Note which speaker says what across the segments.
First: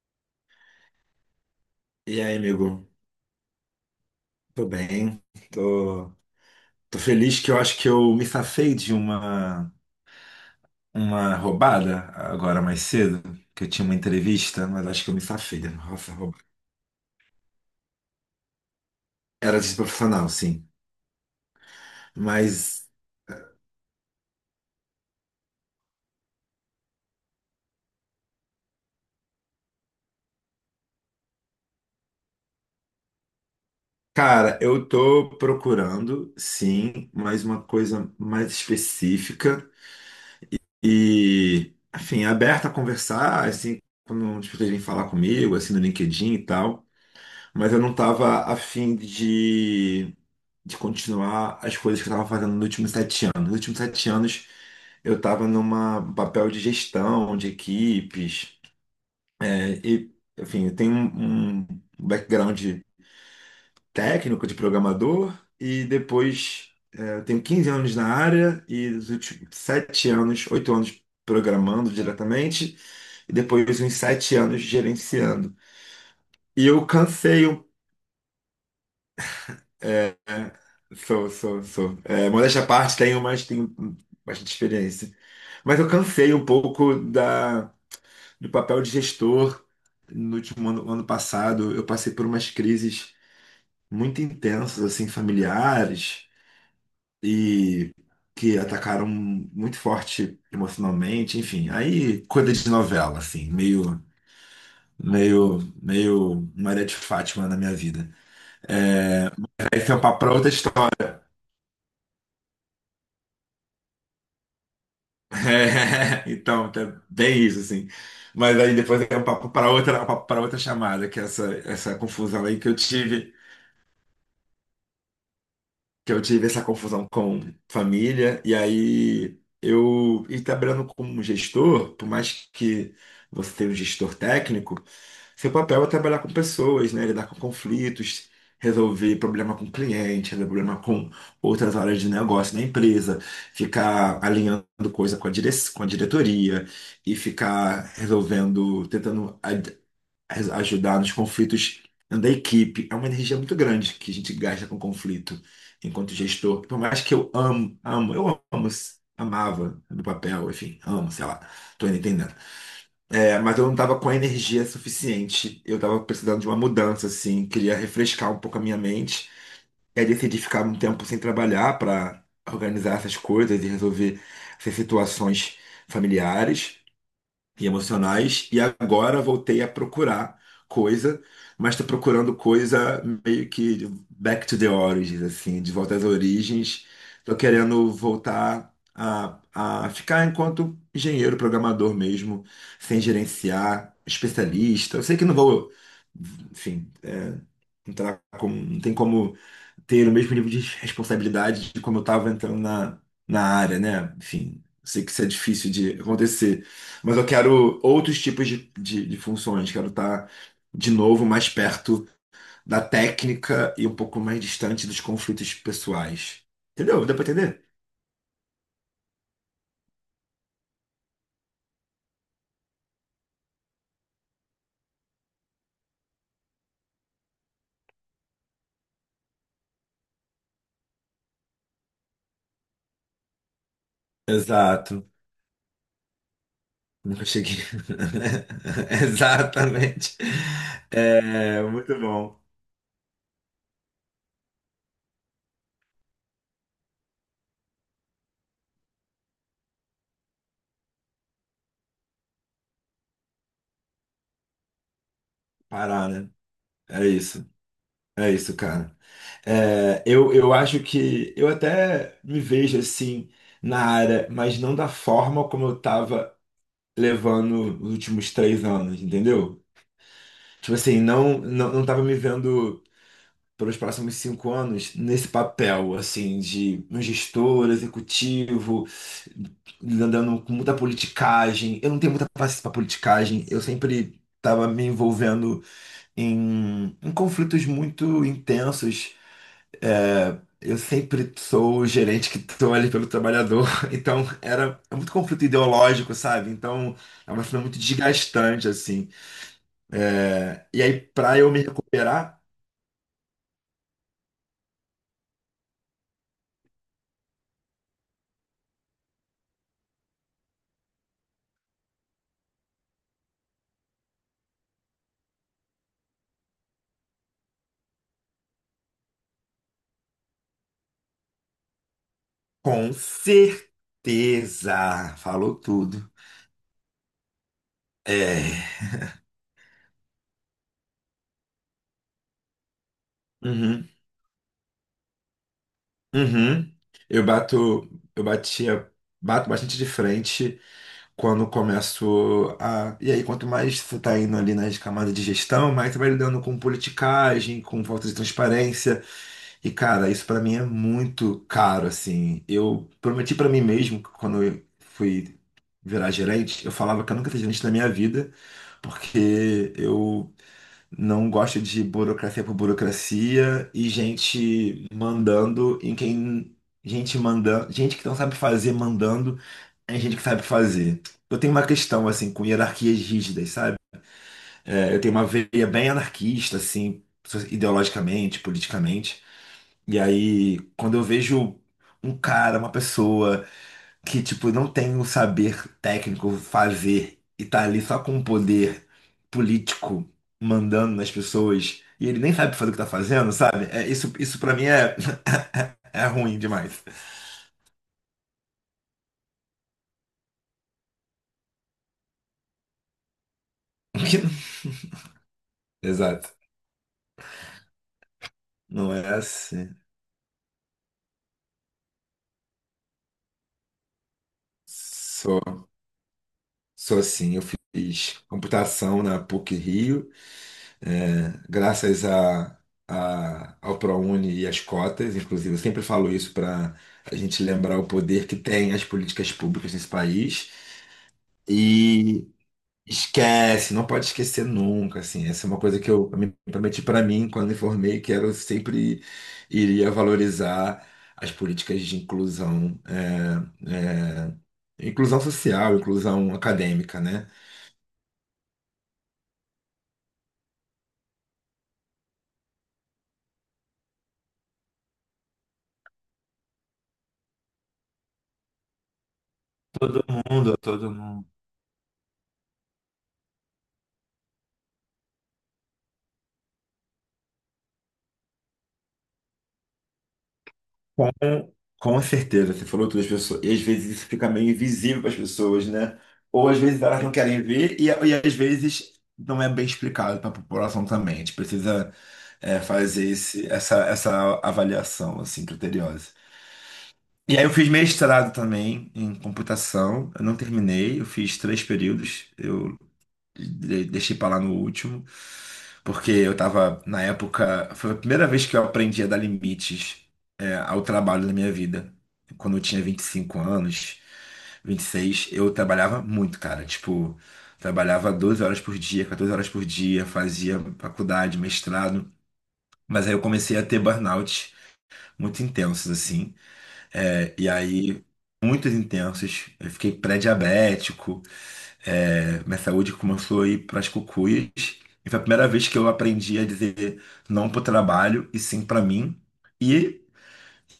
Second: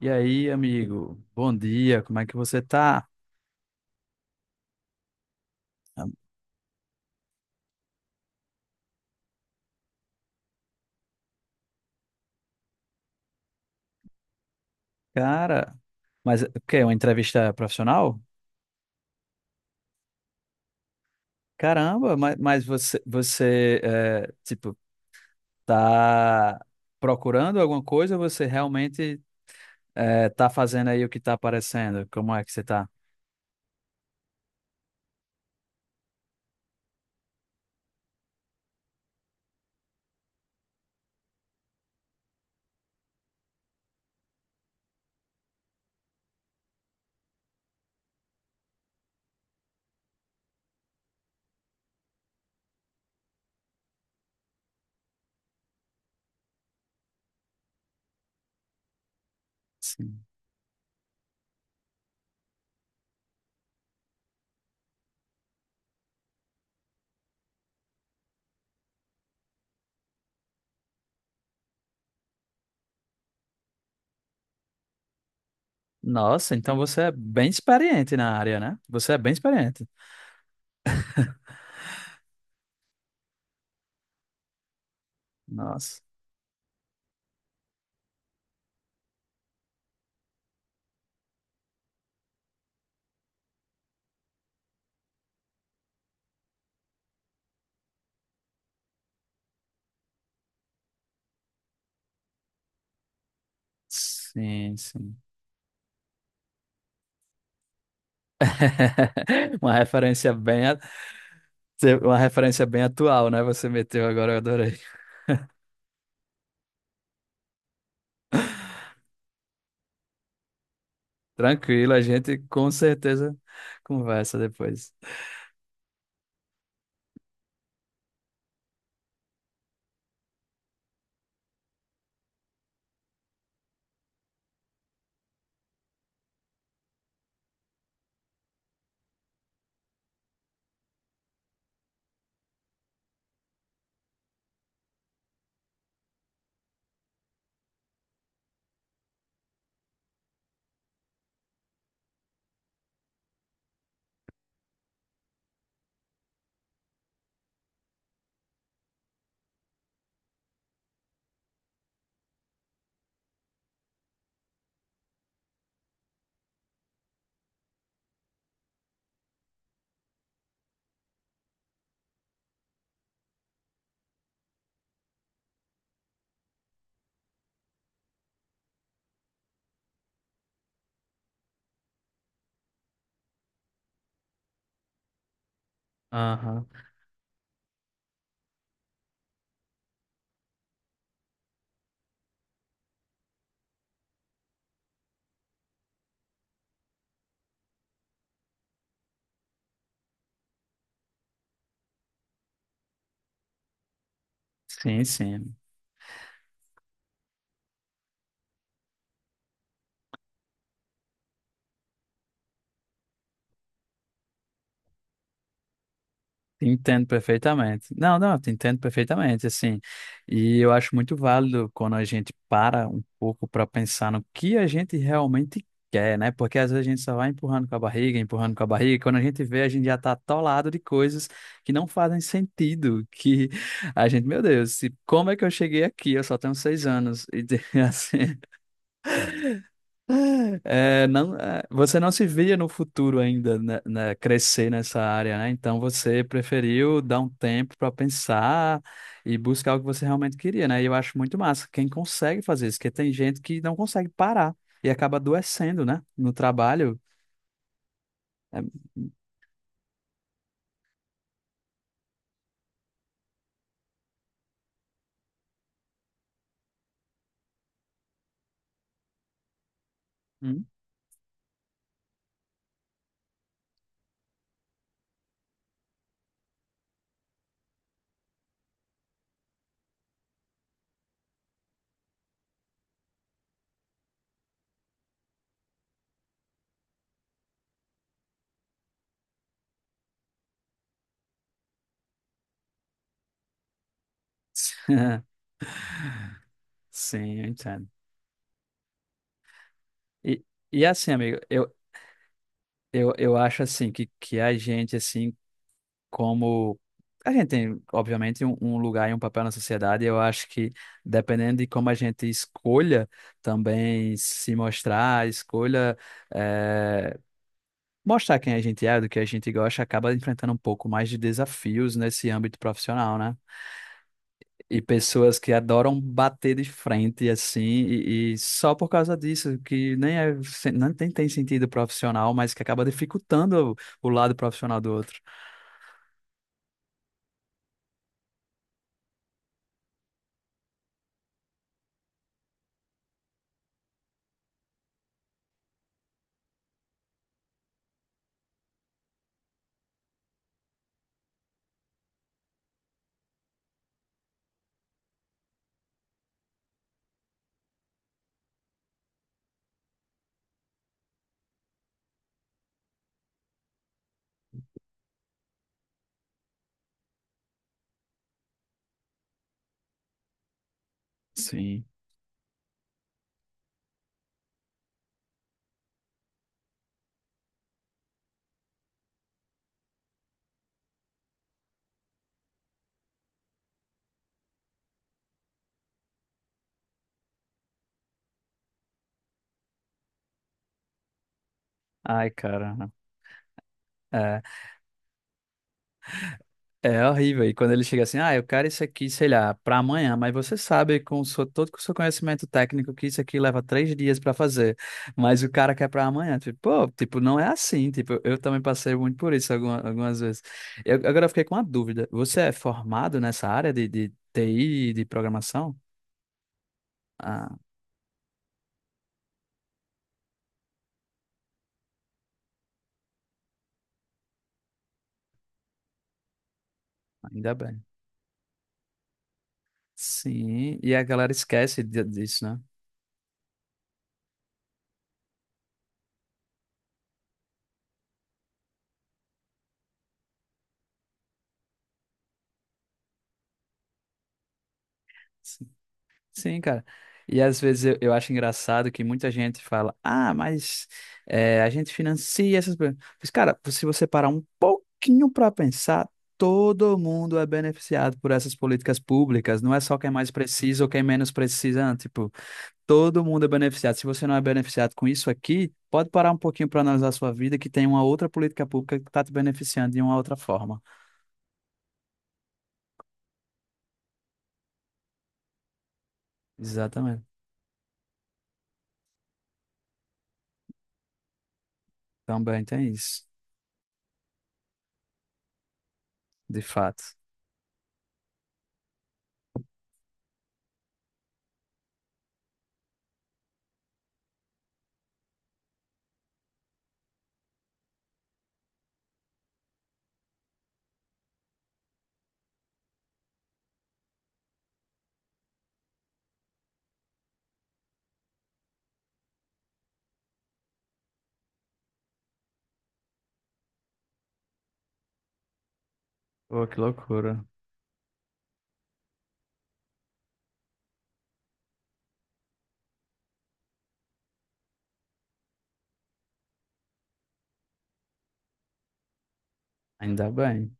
Speaker 1: E aí, amigo? Bom dia, como
Speaker 2: E
Speaker 1: é que
Speaker 2: aí,
Speaker 1: você
Speaker 2: amigo?
Speaker 1: tá?
Speaker 2: Tô bem. Tô, tô feliz que eu acho que eu me safei de uma roubada agora mais cedo, que eu tinha uma entrevista, mas acho que eu me safei.
Speaker 1: Cara,
Speaker 2: Nossa,
Speaker 1: mas
Speaker 2: roubada.
Speaker 1: o quê? Uma entrevista profissional?
Speaker 2: Era desprofissional, sim.
Speaker 1: Caramba, mas
Speaker 2: Mas,
Speaker 1: você é, tipo, tá procurando alguma coisa ou você realmente é, tá fazendo aí o que tá aparecendo? Como é que você tá?
Speaker 2: cara, eu tô procurando, sim, mais uma coisa mais específica e, enfim, aberta a conversar, assim, quando as pessoas vêm falar comigo, assim, no LinkedIn e tal. Mas eu não tava afim de continuar as coisas que eu estava fazendo nos últimos 7 anos. Nos últimos sete anos, eu estava numa um papel de gestão de equipes, né? E,
Speaker 1: Sim.
Speaker 2: enfim, eu tenho um background técnico de programador e depois eu tenho 15 anos na área e os últimos 7 anos, 8 anos programando diretamente e depois uns 7 anos gerenciando.
Speaker 1: Nossa,
Speaker 2: E
Speaker 1: então
Speaker 2: eu
Speaker 1: você é
Speaker 2: cansei
Speaker 1: bem
Speaker 2: um
Speaker 1: experiente na área, né? Você é bem experiente.
Speaker 2: É, sou, sou, sou. É, modéstia à parte, tenho, mas tenho bastante experiência. Mas eu
Speaker 1: Nossa.
Speaker 2: cansei um pouco da, do papel de gestor no último ano, ano passado. Eu passei por umas crises muito intensas, assim, familiares, e que atacaram muito forte emocionalmente. Enfim, aí coisa de novela, assim, meio,
Speaker 1: Sim, sim.
Speaker 2: meio, meio Maria de Fátima na minha vida.
Speaker 1: Uma
Speaker 2: Esse é um papo
Speaker 1: referência
Speaker 2: para outra
Speaker 1: bem,
Speaker 2: história.
Speaker 1: Uma referência bem atual, né? Você meteu agora, eu adorei.
Speaker 2: É, então, tá bem isso, assim. Mas aí depois é um papo para outra, chamada, que é essa,
Speaker 1: Tranquilo,
Speaker 2: essa
Speaker 1: a gente
Speaker 2: confusão aí que
Speaker 1: com
Speaker 2: eu tive.
Speaker 1: certeza conversa depois.
Speaker 2: Que eu tive essa confusão com família, e aí e trabalhando como gestor, por mais que você tenha um gestor técnico, seu papel é trabalhar com pessoas, né? Lidar com conflitos, resolver problema com cliente, resolver problema com outras áreas de negócio na empresa, ficar alinhando coisa com a diretoria e ficar resolvendo, tentando ajudar nos conflitos da equipe. É uma energia muito grande que a gente gasta com conflito enquanto gestor. Por mais que eu amo, eu amo, amava no papel, enfim, amo, sei lá, tô entendendo. É, mas eu não tava com a energia suficiente. Eu tava precisando de uma mudança, assim, queria refrescar um pouco a minha mente. E aí decidi ficar um tempo sem trabalhar para organizar essas coisas e resolver essas situações familiares e emocionais, e agora voltei a procurar coisa, mas estou procurando coisa meio que back to the origins, assim, de volta às
Speaker 1: Aham.
Speaker 2: origens. Estou querendo voltar a ficar enquanto engenheiro, programador mesmo, sem gerenciar, especialista. Eu sei que não vou, enfim, entrar com, não tem como ter o mesmo nível de responsabilidade de como eu estava entrando na área, né? Enfim, sei
Speaker 1: Sim,
Speaker 2: que isso é
Speaker 1: sim.
Speaker 2: difícil de acontecer, mas eu quero outros tipos de funções, quero estar de novo mais perto da técnica e um pouco mais distante dos conflitos pessoais.
Speaker 1: Te
Speaker 2: Entendeu?
Speaker 1: Entendo
Speaker 2: Deu para entender?
Speaker 1: perfeitamente. Não, não, eu te entendo perfeitamente, assim. E eu acho muito válido quando a gente para um pouco para pensar no que a gente realmente quer, né? Porque às vezes a gente só vai empurrando com a barriga, empurrando com a barriga, e quando a gente vê, a gente já tá atolado de coisas que não fazem sentido, que a gente, meu Deus,
Speaker 2: Exato.
Speaker 1: como é que eu cheguei aqui? Eu só tenho seis
Speaker 2: Nunca
Speaker 1: anos. E
Speaker 2: cheguei.
Speaker 1: assim,
Speaker 2: Exatamente.
Speaker 1: é, não, é,
Speaker 2: É,
Speaker 1: você
Speaker 2: muito
Speaker 1: não se
Speaker 2: bom
Speaker 1: via no futuro ainda né, crescer nessa área, né? Então você preferiu dar um tempo para pensar e buscar o que você realmente queria, né? E eu acho muito massa quem consegue fazer isso, porque tem gente que não consegue parar e acaba adoecendo, né?
Speaker 2: parar, né?
Speaker 1: No trabalho.
Speaker 2: É isso. É isso,
Speaker 1: É,
Speaker 2: cara. É, eu acho que eu até me vejo assim na área, mas não da forma como eu tava levando os últimos 3 anos, entendeu?
Speaker 1: hum.
Speaker 2: Tipo assim, não, não tava me vendo pelos próximos 5 anos nesse papel, assim, de um gestor, executivo, andando com muita politicagem. Eu não tenho muita paciência pra politicagem, eu sempre. Estava me envolvendo em conflitos muito intensos. É, eu sempre sou o gerente que estou ali pelo trabalhador, então era é muito conflito ideológico, sabe? Então é
Speaker 1: Sim,
Speaker 2: uma
Speaker 1: eu
Speaker 2: cena muito
Speaker 1: entendo.
Speaker 2: desgastante, assim.
Speaker 1: E,
Speaker 2: É, e
Speaker 1: e
Speaker 2: aí,
Speaker 1: assim,
Speaker 2: pra
Speaker 1: amigo,
Speaker 2: eu me
Speaker 1: eu,
Speaker 2: recuperar,
Speaker 1: eu, eu acho assim que a gente, assim, como. A gente tem, obviamente, um lugar e um papel na sociedade, e eu acho que, dependendo de como a gente escolha também se mostrar, escolha eh, mostrar quem a gente é, do que a gente gosta, acaba enfrentando um pouco mais de desafios nesse âmbito
Speaker 2: com
Speaker 1: profissional, né? E
Speaker 2: certeza,
Speaker 1: pessoas que
Speaker 2: falou
Speaker 1: adoram
Speaker 2: tudo.
Speaker 1: bater de frente, assim, e
Speaker 2: É,
Speaker 1: só por causa disso, que nem é, nem tem, tem sentido profissional, mas que acaba dificultando
Speaker 2: uhum,
Speaker 1: o lado profissional do outro.
Speaker 2: uhum. Eu bato, eu batia, bato bastante de frente quando começo a. E aí, quanto mais você tá indo ali nas camadas de gestão, mais você vai lidando com politicagem, com falta de transparência. E, cara, isso pra mim é muito caro, assim. Eu prometi pra mim mesmo que, quando eu fui virar gerente, eu falava que eu nunca ia ser gerente na minha vida, porque eu não gosto de burocracia por burocracia e gente mandando em quem... Gente mandando... Gente que não sabe fazer mandando em gente que sabe fazer. Eu tenho uma
Speaker 1: Sim.
Speaker 2: questão, assim, com hierarquias rígidas, sabe? É, eu tenho uma veia bem anarquista, assim, ideologicamente, politicamente. E aí, quando eu vejo um cara, uma pessoa que, tipo, não tem um saber técnico fazer e tá ali só com um poder político mandando nas pessoas, e ele
Speaker 1: Ai,
Speaker 2: nem sabe fazer o
Speaker 1: cara.
Speaker 2: que tá fazendo, sabe? É, isso,
Speaker 1: É.
Speaker 2: pra mim é, é ruim demais.
Speaker 1: É horrível. E quando ele chega assim, ah, eu quero isso aqui, sei lá, para amanhã, mas você sabe com o seu, todo com o seu conhecimento técnico que isso aqui leva três dias para fazer, mas o cara quer para
Speaker 2: Exato.
Speaker 1: amanhã. Tipo, pô, tipo, não é assim. Tipo, eu também passei
Speaker 2: Não é
Speaker 1: muito por isso
Speaker 2: assim.
Speaker 1: algumas vezes. Agora eu fiquei com uma dúvida. Você é formado nessa área de TI, e de
Speaker 2: Sou,
Speaker 1: programação?
Speaker 2: sou assim. Eu
Speaker 1: Ah,
Speaker 2: fiz computação na PUC-Rio. Graças a, ao ProUni e às cotas, inclusive, eu sempre falo isso para a gente
Speaker 1: ainda
Speaker 2: lembrar
Speaker 1: bem.
Speaker 2: o poder que tem as políticas públicas nesse país.
Speaker 1: Sim, e a galera esquece
Speaker 2: E
Speaker 1: disso, né?
Speaker 2: esquece, não pode esquecer nunca, assim, essa é uma coisa que eu me prometi para mim quando me formei, que era eu sempre iria valorizar as políticas de inclusão, inclusão social, inclusão
Speaker 1: Sim, cara.
Speaker 2: acadêmica, né?
Speaker 1: E às vezes eu acho engraçado que muita gente fala, ah, mas é, a gente financia essas coisas. Mas, cara, se você parar um pouquinho para pensar, todo mundo é beneficiado por essas políticas públicas. Não é só
Speaker 2: Todo
Speaker 1: quem é mais
Speaker 2: mundo,
Speaker 1: precisa ou
Speaker 2: todo
Speaker 1: quem é
Speaker 2: mundo.
Speaker 1: menos precisa. Não. Tipo, todo mundo é beneficiado. Se você não é beneficiado com isso aqui, pode parar um pouquinho para analisar a sua vida, que tem uma outra política pública que está te beneficiando de uma outra forma.
Speaker 2: Com, com certeza, você falou todas as pessoas, e às vezes isso fica meio invisível para as pessoas, né? Ou às vezes elas não
Speaker 1: Exatamente.
Speaker 2: querem ver, e às vezes não é bem explicado para a população também. A gente precisa
Speaker 1: Também tem
Speaker 2: fazer
Speaker 1: isso,
Speaker 2: esse, essa avaliação assim, criteriosa.
Speaker 1: de fato.
Speaker 2: E aí eu fiz mestrado também em computação, eu não terminei, eu fiz três períodos. Eu deixei pra lá no último, porque eu tava, na época, foi a primeira vez que eu aprendi a dar limites, ao trabalho na minha vida. Quando eu tinha 25 anos, 26, eu trabalhava muito, cara. Tipo, trabalhava 12 horas por dia, 14 horas por dia, fazia faculdade, mestrado. Mas aí eu comecei a ter burnout muito intensos, assim.
Speaker 1: Pô, que
Speaker 2: É,
Speaker 1: loucura.
Speaker 2: e aí, muitos intensos. Eu fiquei pré-diabético. É, minha saúde começou a ir para as cucuias. E foi a primeira vez que eu aprendi a dizer não para o trabalho e sim para mim. E,
Speaker 1: Ainda bem.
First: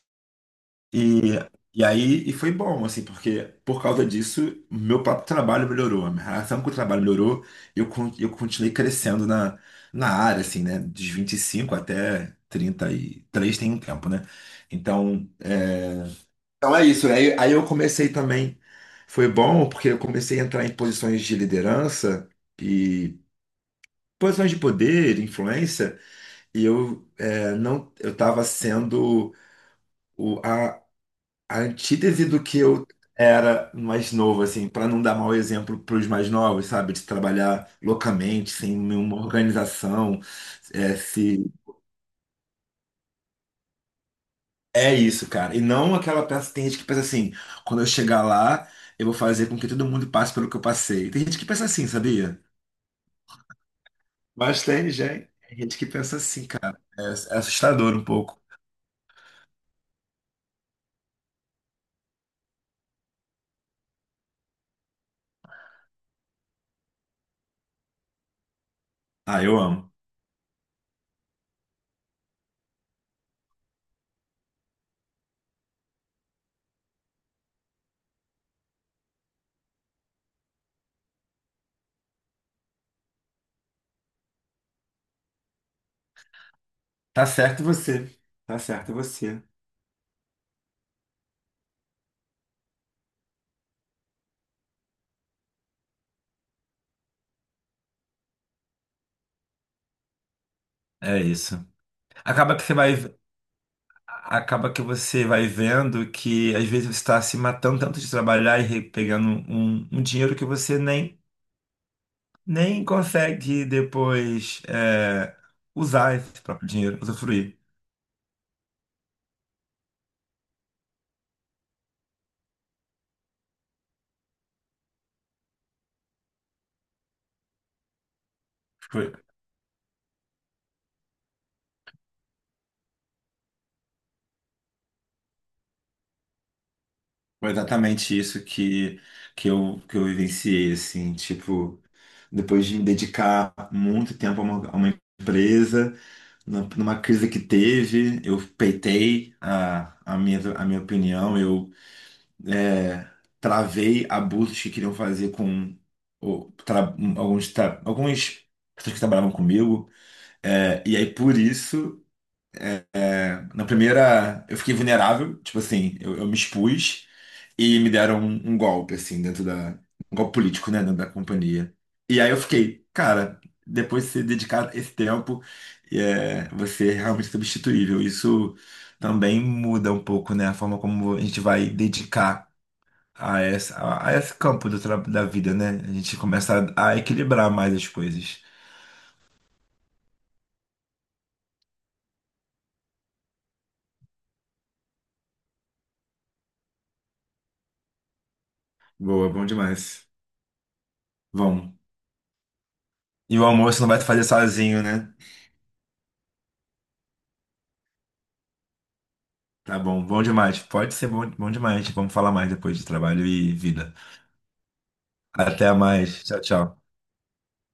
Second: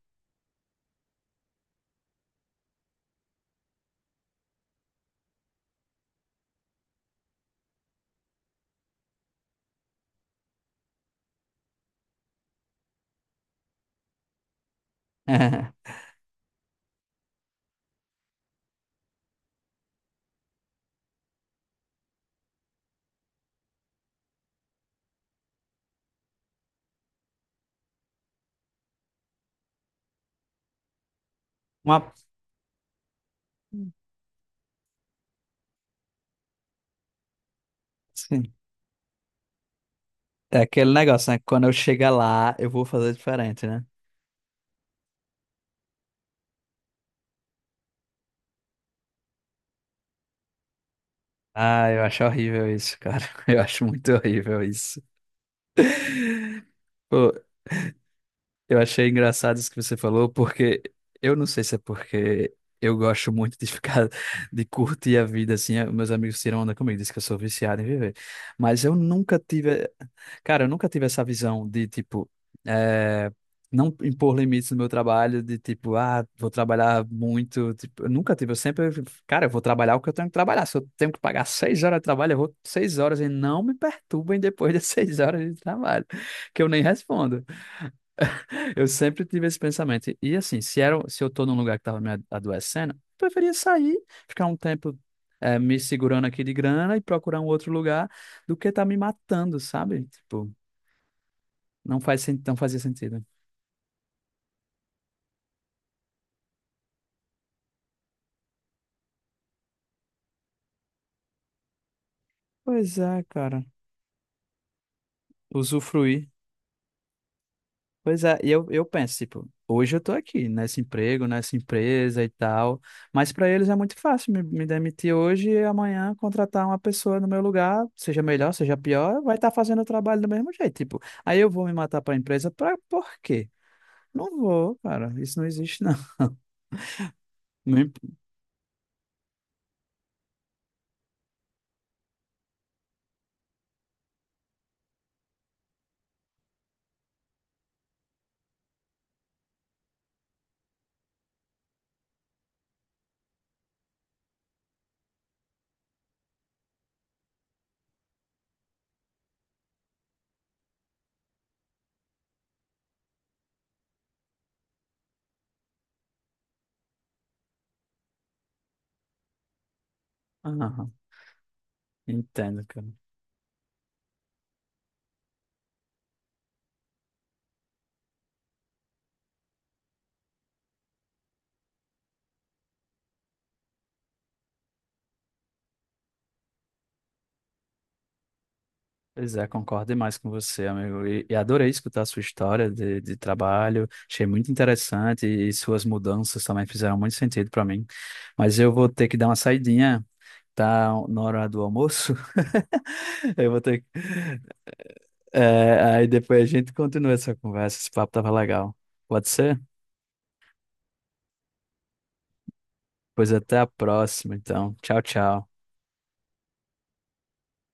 Speaker 2: e, e aí e foi bom, assim, porque por causa disso, meu próprio trabalho melhorou, a minha relação com o trabalho melhorou e eu continuei crescendo na área, assim, né? Dos 25 até 33 tem um tempo, né? Então. Então é isso. Aí eu comecei também. Foi bom porque eu comecei a entrar em posições de liderança e posições de poder, influência, e eu é, não eu estava sendo o, a
Speaker 1: Uma...
Speaker 2: antítese do que eu era mais novo, assim, para não dar mau exemplo para os mais novos, sabe? De trabalhar loucamente,
Speaker 1: Sim.
Speaker 2: sem nenhuma organização.
Speaker 1: É aquele negócio, né? Quando eu chegar lá, eu vou fazer diferente, né?
Speaker 2: É isso, cara. E não aquela peça. Tem gente que pensa assim, quando eu chegar lá, eu vou fazer com que todo mundo passe pelo que eu passei. Tem gente que pensa assim,
Speaker 1: Ah, eu acho
Speaker 2: sabia?
Speaker 1: horrível isso, cara. Eu acho muito horrível
Speaker 2: Mas tem
Speaker 1: isso.
Speaker 2: gente, tem gente que pensa assim, cara. É,
Speaker 1: Pô,
Speaker 2: é assustador um pouco.
Speaker 1: eu achei engraçado isso que você falou, porque eu não sei se é porque eu gosto muito de ficar, de curtir a vida, assim. Meus amigos tiram onda comigo, dizem que eu sou viciado em viver. Mas eu nunca
Speaker 2: Ah, eu
Speaker 1: tive.
Speaker 2: amo.
Speaker 1: Cara, eu nunca tive essa visão de, tipo, eh, não impor limites no meu trabalho, de tipo, ah, vou trabalhar muito. Tipo, eu nunca tive. Eu sempre, cara, eu vou trabalhar o que eu tenho que trabalhar. Se eu tenho que pagar seis horas de trabalho, eu vou seis horas e não me perturbem depois das seis horas de trabalho, que eu nem
Speaker 2: Tá
Speaker 1: respondo.
Speaker 2: certo você. Tá
Speaker 1: Eu
Speaker 2: certo
Speaker 1: sempre
Speaker 2: você.
Speaker 1: tive esse pensamento. E assim, se era, se eu tô num lugar que tava me adoecendo, eu preferia sair, ficar um tempo. Me segurando aqui de grana e procurar um outro lugar do que tá me matando, sabe? Tipo,
Speaker 2: É isso.
Speaker 1: não faz, não
Speaker 2: Acaba que você
Speaker 1: fazia
Speaker 2: vai,
Speaker 1: sentido.
Speaker 2: acaba que você vai vendo que às vezes você está se matando tanto de trabalhar e pegando um dinheiro que você nem,
Speaker 1: Pois é, cara.
Speaker 2: consegue depois usar
Speaker 1: Usufruir.
Speaker 2: esse próprio dinheiro, usufruir.
Speaker 1: Pois é, e eu penso, tipo, hoje eu tô aqui, nesse emprego, nessa empresa e tal, mas pra eles é muito fácil me demitir hoje e amanhã contratar uma pessoa no meu lugar, seja melhor, seja
Speaker 2: Foi,
Speaker 1: pior, vai estar fazendo o trabalho do mesmo jeito. Tipo, aí eu vou me matar pra empresa, pra por quê? Não vou, cara, isso não existe, não.
Speaker 2: foi
Speaker 1: Não imp-
Speaker 2: exatamente isso que, que eu, que eu vivenciei, assim, tipo, depois de me dedicar muito tempo a uma empresa, numa crise que teve, eu peitei a, a minha opinião, eu é, travei abusos que queriam fazer com alguns pessoas que trabalhavam comigo, e aí por isso, na primeira, eu fiquei vulnerável, tipo assim, eu me expus, e me deram um golpe, assim, dentro da. Um golpe político, né,
Speaker 1: Aham,
Speaker 2: dentro da companhia. E aí eu
Speaker 1: entendo,
Speaker 2: fiquei,
Speaker 1: cara.
Speaker 2: cara, depois de se dedicar esse tempo, você é realmente substituível. Isso também muda um pouco, né, a forma como a gente vai dedicar a esse campo da vida, né? A gente começa a equilibrar mais as coisas.
Speaker 1: Pois é, concordo demais com você, amigo. E adorei escutar a sua história de trabalho. Achei muito interessante e suas mudanças também fizeram muito sentido para mim. Mas eu vou ter que dar
Speaker 2: Boa,
Speaker 1: uma
Speaker 2: bom
Speaker 1: saidinha,
Speaker 2: demais.
Speaker 1: tá? Na hora do
Speaker 2: Bom.
Speaker 1: almoço.
Speaker 2: E o
Speaker 1: Eu vou
Speaker 2: almoço
Speaker 1: ter que...
Speaker 2: não vai fazer sozinho, né?
Speaker 1: É, aí depois a gente continua essa conversa. Esse papo tava legal. Pode ser?
Speaker 2: Tá bom, bom demais. Pode ser bom, bom demais. Vamos falar mais depois de trabalho
Speaker 1: Pois
Speaker 2: e
Speaker 1: até a
Speaker 2: vida.
Speaker 1: próxima, então. Tchau, tchau.
Speaker 2: Até mais. Tchau, tchau.